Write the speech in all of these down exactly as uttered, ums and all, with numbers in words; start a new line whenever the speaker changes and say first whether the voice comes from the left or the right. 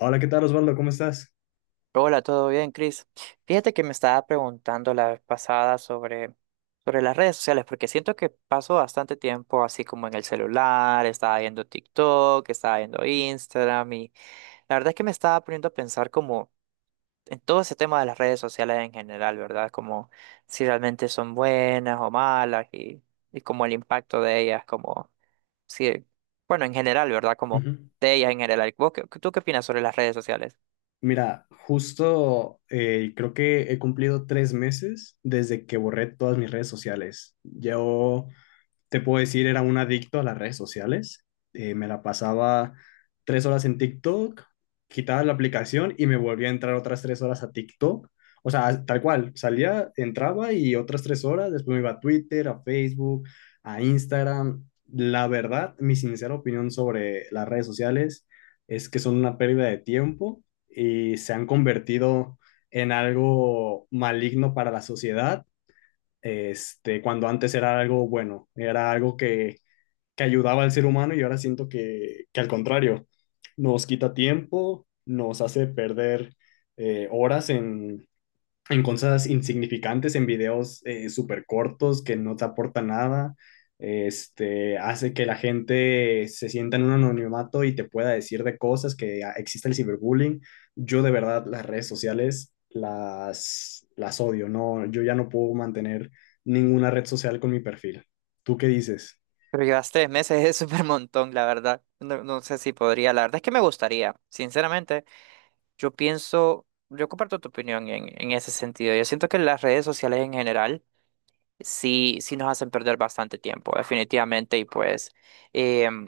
left: Hola, ¿qué tal Osvaldo? ¿Cómo estás?
right: Hola, ¿todo bien, Chris? Fíjate que me estaba preguntando la vez pasada sobre, sobre las redes sociales, porque siento que paso bastante tiempo así como en el celular, estaba viendo TikTok, estaba viendo Instagram y la verdad es que me estaba poniendo a pensar como en todo ese tema de las redes sociales en general, ¿verdad? Como si realmente son buenas o malas y, y como el impacto de ellas, como si, bueno, en general, ¿verdad? Como
left: Ujú.
right: de ellas en general. ¿Vos qué- tú qué opinas sobre las redes sociales?
left: Mira, justo eh, creo que he cumplido tres meses desde que borré todas mis redes sociales. Yo te puedo decir, era un adicto a las redes sociales. Eh, me la pasaba tres horas en TikTok, quitaba la aplicación y me volvía a entrar otras tres horas a TikTok. O sea, tal cual, salía, entraba y otras tres horas, después me iba a Twitter, a Facebook, a Instagram. La verdad, mi sincera opinión sobre las redes sociales es que son una pérdida de tiempo y se han convertido en algo maligno para la sociedad este, Cuando antes era algo bueno, era algo que, que ayudaba al ser humano, y ahora siento que, que al contrario, nos quita tiempo, nos hace perder eh, horas en, en cosas insignificantes, en videos eh, súper cortos que no te aportan nada. Este, hace que la gente se sienta en un anonimato y te pueda decir de cosas que ah, existe el ciberbullying. Yo de verdad las redes sociales las, las odio, no, yo ya no puedo mantener ninguna red social con mi perfil. ¿Tú qué dices?
right: Pero llevas tres meses, es súper montón, la verdad. No, no sé si podría, la verdad es que me gustaría. Sinceramente, yo pienso, yo comparto tu opinión en, en ese sentido. Yo siento que las redes sociales en general sí, sí nos hacen perder bastante tiempo, definitivamente. Y pues, em,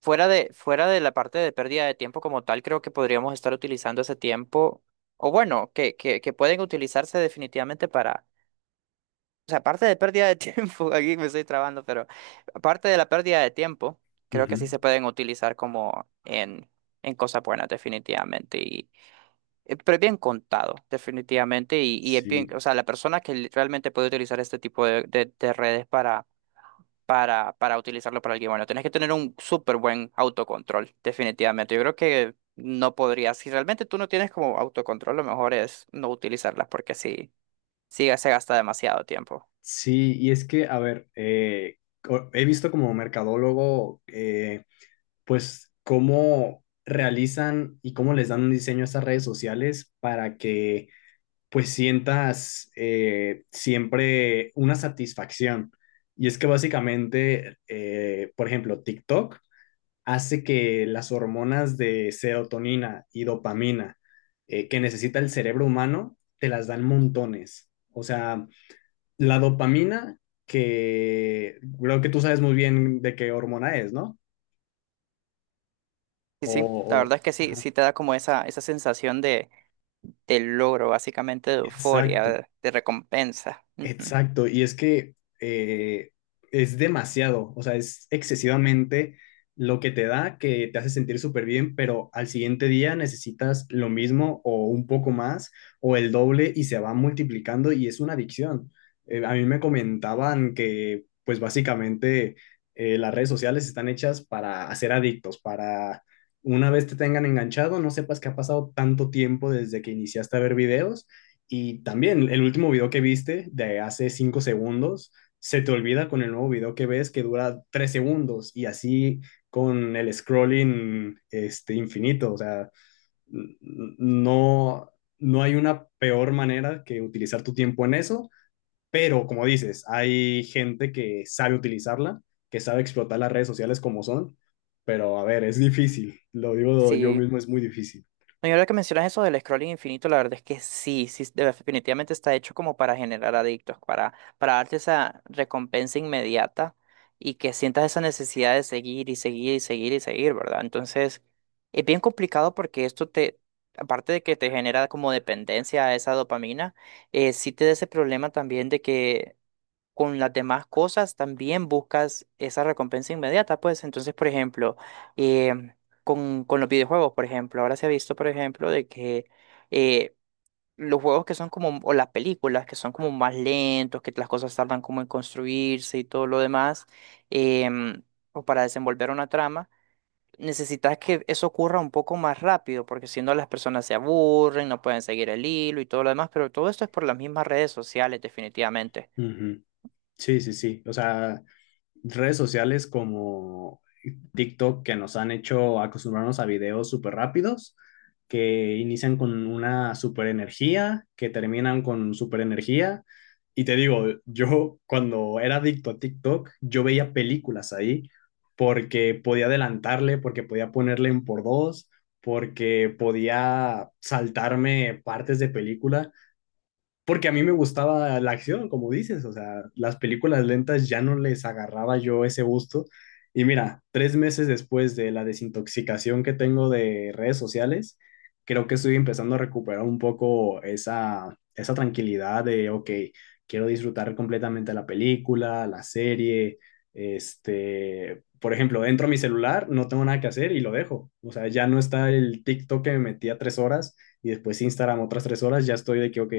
right: fuera de, fuera de la parte de pérdida de tiempo como tal, creo que podríamos estar utilizando ese tiempo, o bueno, que, que, que pueden utilizarse definitivamente para o sea, aparte de pérdida de tiempo, aquí me estoy trabando, pero aparte de la pérdida de tiempo, creo que sí
left: Ujú.
right: se pueden utilizar como en, en cosas buenas, definitivamente. Y, eh, pero es bien contado, definitivamente. Y, y es bien,
left: Sí.
right: o sea, la persona que li- realmente puede utilizar este tipo de, de- de redes para, para, para, utilizarlo para alguien bueno, tienes que tener un súper buen autocontrol, definitivamente. Yo creo que no podrías. Si realmente tú no tienes como autocontrol, lo mejor es no utilizarlas porque sí, sí se gasta demasiado tiempo.
left: Sí, y es que, a ver, eh, co- he visto como mercadólogo eh, pues cómo realizan y cómo les dan un diseño a estas redes sociales para que pues sientas eh, siempre una satisfacción. Y es que básicamente, eh, por ejemplo, TikTok hace que las hormonas de serotonina y dopamina eh, que necesita el cerebro humano te las dan montones. O sea, la dopamina que creo que tú sabes muy bien de qué hormona es, ¿no?
right: Sí,
left: O,
right: sí, la
left: o-
right: verdad es que sí, sí te da como esa, esa sensación de, de logro, básicamente de
left: exacto.
right: euforia, de, recompensa. Ujú.
left: Exacto, y es que eh, es demasiado, o sea, es excesivamente lo que te da, que te hace sentir súper bien, pero al siguiente día necesitas lo mismo o un poco más o el doble y se va multiplicando y es una adicción. Eh, a mí me comentaban que pues básicamente eh, las redes sociales están hechas para hacer adictos, para una vez te tengan enganchado, no sepas que ha pasado tanto tiempo desde que iniciaste a ver videos, y también el último video que viste de hace cinco segundos, se te olvida con el nuevo video que ves que dura tres segundos, y así con el scrolling este, infinito. O sea, no, no hay una peor manera que utilizar tu tiempo en eso, pero como dices, hay gente que sabe utilizarla, que sabe explotar las redes sociales como son, pero a ver, es difícil, lo digo yo
right: Sí.
left: mismo, es muy difícil.
right: No, y ahora que mencionas eso del scrolling infinito, la verdad es que sí, sí, de- definitivamente está hecho como para generar adictos, para, para darte esa recompensa inmediata y que sientas esa necesidad de seguir y seguir y seguir y seguir, ¿verdad? Entonces, es bien complicado porque esto te, aparte de que te genera como dependencia a esa dopamina, eh, sí te da ese problema también de que con las demás cosas también buscas esa recompensa inmediata, pues entonces, por ejemplo, em, con, con los videojuegos, por ejemplo, ahora se ha visto, por ejemplo, de que eh, los juegos que son como, o las películas que son como más lentos, que las cosas tardan como en construirse y todo lo demás, em, o para desenvolver una trama. Necesitas que eso ocurra un poco más rápido, porque si no las personas se aburren, no pueden seguir el hilo y todo lo demás, pero todo esto es por las mismas redes sociales, definitivamente.
left: Ujú. Sí, sí, sí. O sea, redes sociales como TikTok que nos han hecho acostumbrarnos a videos súper rápidos, que inician con una super energía, que terminan con super energía. Y te digo, yo cuando era adicto a TikTok, yo veía películas ahí porque podía adelantarle, porque podía ponerle en por dos, porque podía saltarme partes de película porque a mí me gustaba la acción, como dices, o sea, las películas lentas ya no les agarraba yo ese gusto. Y mira, tres meses después de la desintoxicación que tengo de redes sociales, creo que estoy empezando a recuperar un poco esa, esa tranquilidad de, ok, quiero disfrutar completamente la película, la serie, este, por ejemplo, entro a mi celular, no tengo nada que hacer y lo dejo. O sea, ya no está el TikTok que me metía tres horas y después Instagram otras tres horas, ya estoy de que, ok,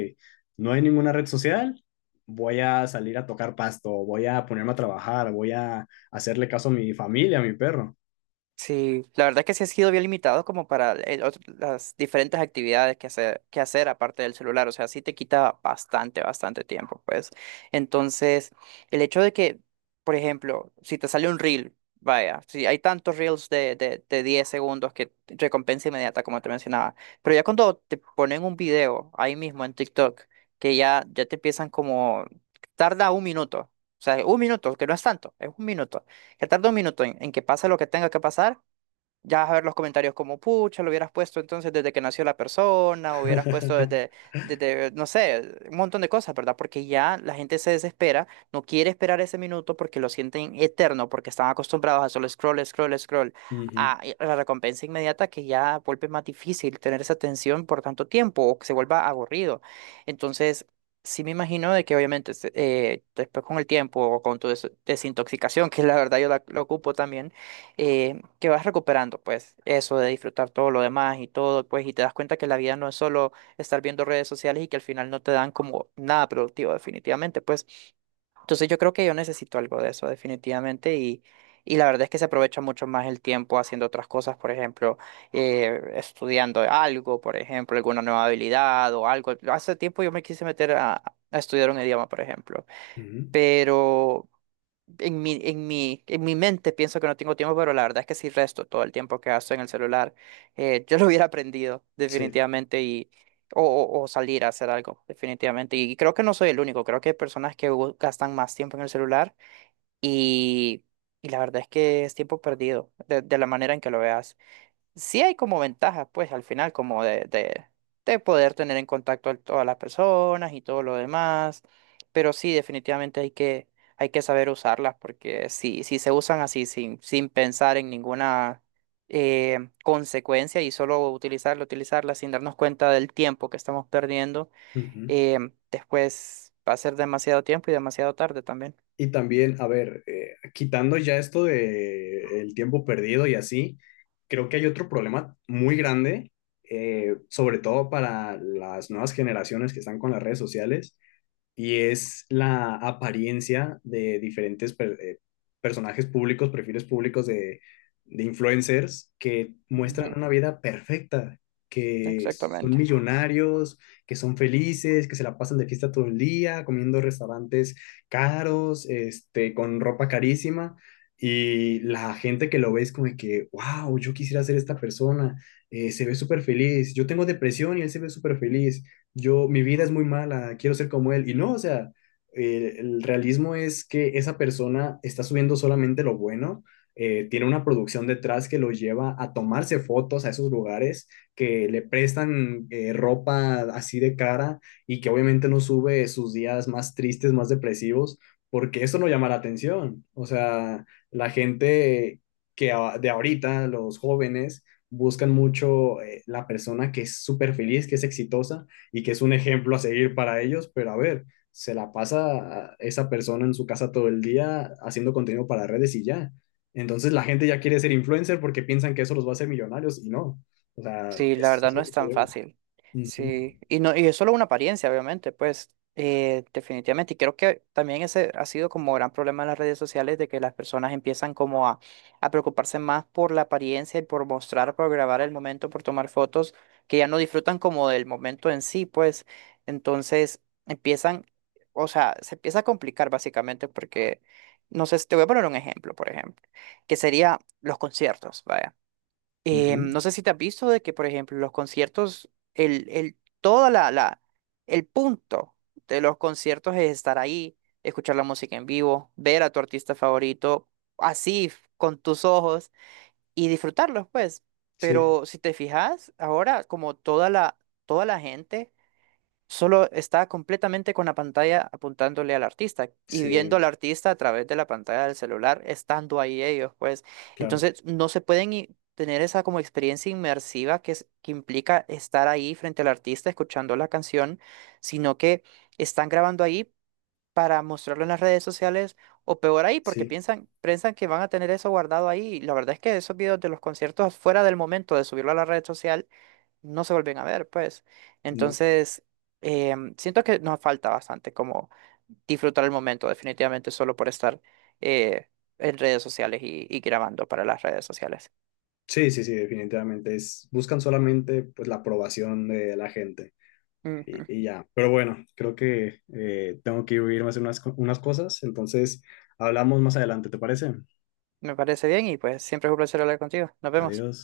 left: no hay ninguna red social, voy a salir a tocar pasto, voy a ponerme a trabajar, voy a hacerle caso a mi familia, a mi perro.
right: Sí, la verdad que sí ha sido bien limitado como para el otro- las diferentes actividades que hacer, que hacer aparte del celular, o sea, sí te quita bastante, bastante tiempo, pues. Entonces, el hecho de que, por ejemplo, si te sale un reel, vaya, si hay tantos reels de, de, de diez segundos que recompensa inmediata, como te mencionaba, pero ya cuando te ponen un video ahí mismo en TikTok, que ya, ya te empiezan como, tarda un minuto, o sea, un minuto, que no es tanto, es un minuto que tarda un minuto en, en que pase lo que tenga que pasar ya vas a ver los comentarios como, pucha, lo hubieras puesto entonces desde que nació la persona, o hubieras puesto desde, desde, no sé, un montón de cosas, ¿verdad? Porque ya la gente se desespera, no quiere esperar ese minuto porque lo sienten eterno, porque están acostumbrados a solo scroll, scroll, scroll,
left: Ujú,
right: a a la recompensa inmediata que ya vuelve más difícil tener esa atención por tanto tiempo o que se vuelva aburrido. Entonces, sí me imagino de que obviamente se- eh, después con el tiempo o con tu des- desintoxicación, que la verdad yo la, la ocupo también, eh, que vas recuperando, pues, eso de disfrutar todo lo demás y todo, pues, y te das cuenta que la vida no es solo estar viendo redes sociales y que al final no te dan como nada productivo, definitivamente, pues. Entonces yo creo que yo necesito algo de eso, definitivamente, y, y la verdad es que se aprovecha mucho más el tiempo haciendo otras cosas, por ejemplo, eh, estudiando algo, por ejemplo, alguna nueva habilidad o algo. Hace tiempo yo me quise meter a, a estudiar un idioma, por ejemplo,
left: ujú,
right: pero... En mi, en mi, en mi mente pienso que no tengo tiempo, pero la verdad es que sí resto todo el tiempo que gasto en el celular. Eh, yo lo hubiera aprendido
left: sí.
right: definitivamente y o, o- o salir a hacer algo definitivamente. Y creo que no soy el único, creo que hay personas que gu- gastan más tiempo en el celular y, y la verdad es que es tiempo perdido de, de la manera en que lo veas sí hay como ventajas, pues al final, como de, de, de poder tener en contacto a todas las personas y todo lo demás, pero sí, definitivamente hay que, hay que saber usarlas, porque si, si se usan así sin, sin pensar en ninguna eh, consecuencia y solo utilizarla, utilizarla, sin darnos cuenta del tiempo que estamos perdiendo,
left: Ujú.
right: eh, después va a ser demasiado tiempo y demasiado tarde también.
left: Y también, a ver, eh, quitando ya esto de el tiempo perdido y así, creo que hay otro problema muy grande, eh, sobre todo para las nuevas generaciones que están con las redes sociales, y es la apariencia de diferentes per- eh, personajes públicos, perfiles públicos de, de influencers que muestran
right: Ujú.
left: una vida perfecta, que son
right: Exactamente.
left: millonarios, que son felices, que se la pasan de fiesta todo el día, comiendo en restaurantes caros, este, con ropa carísima. Y la gente que lo ve es como de que, wow, yo quisiera ser esta persona, eh, se ve súper feliz, yo tengo depresión y él se ve súper feliz, yo, mi vida es muy mala, quiero ser como él. Y no, o sea, eh, el realismo es que esa persona está subiendo solamente lo bueno, eh, tiene una producción detrás que lo lleva a tomarse fotos a esos lugares, que le prestan eh, ropa así de cara, y que obviamente no sube sus días más tristes, más depresivos, porque eso no llama la atención. O sea, la gente que a- de ahorita, los jóvenes, buscan mucho eh, la persona que es súper feliz, que es exitosa, y que es un ejemplo a seguir para ellos, pero a ver, se la pasa esa persona en su casa todo el día haciendo contenido para redes y ya. Entonces la gente ya quiere ser influencer porque piensan que eso los va a hacer millonarios y no. O sea,
right: Sí, la
left: es,
right: verdad
left: es
right: no es
left: otro
right: tan
left: problema.
right: fácil.
left: Ujú,
right: Sí, y no, y es solo una apariencia, obviamente, pues, eh, definitivamente. Y creo que también ese ha sido como gran problema en las redes sociales de que las personas empiezan como a, a preocuparse más por la apariencia y por mostrar, por grabar el momento, por tomar fotos, que ya no disfrutan como del momento en sí, pues. Entonces empiezan, o sea, se empieza a complicar básicamente porque, no sé, te voy a poner un ejemplo, por ejemplo, que sería los conciertos, vaya. Eh,
left: ujú.
right: no sé si te has visto de que, por ejemplo, los conciertos, el, el, toda la, la, el punto de los conciertos es estar ahí, escuchar la música en vivo, ver a tu artista favorito, así, f- con tus ojos, y disfrutarlos, pues.
left: Sí,
right: Pero si te fijas, ahora como toda la, toda la gente solo está completamente con la pantalla apuntándole al artista y viendo al
left: sí,
right: artista a través de la pantalla del celular, estando ahí ellos, pues.
left: claro,
right: Entonces, no se pueden i- tener esa como experiencia inmersiva que, es- que implica estar ahí frente al artista escuchando la canción, sino que están grabando ahí para mostrarlo en las redes sociales o peor ahí, porque
left: sí,
right: piensan, piensan que van a tener eso guardado ahí. Y la verdad es que esos videos de los conciertos fuera del momento de subirlo a la red social no se vuelven a ver, pues.
left: no.
right: Entonces, em, siento que nos falta bastante como disfrutar el momento, definitivamente, solo por estar eh, en redes sociales y, y grabando para las redes sociales.
left: Sí, sí, sí, definitivamente. Es, buscan solamente pues, la aprobación de la gente y,
right: Ujú.
left: y ya. Pero bueno, creo que eh, tengo que irme a hacer unas, co- unas cosas, entonces hablamos más adelante, ¿te parece?
right: Me parece bien y pues siempre es un placer hablar contigo. Nos vemos.
left: Adiós.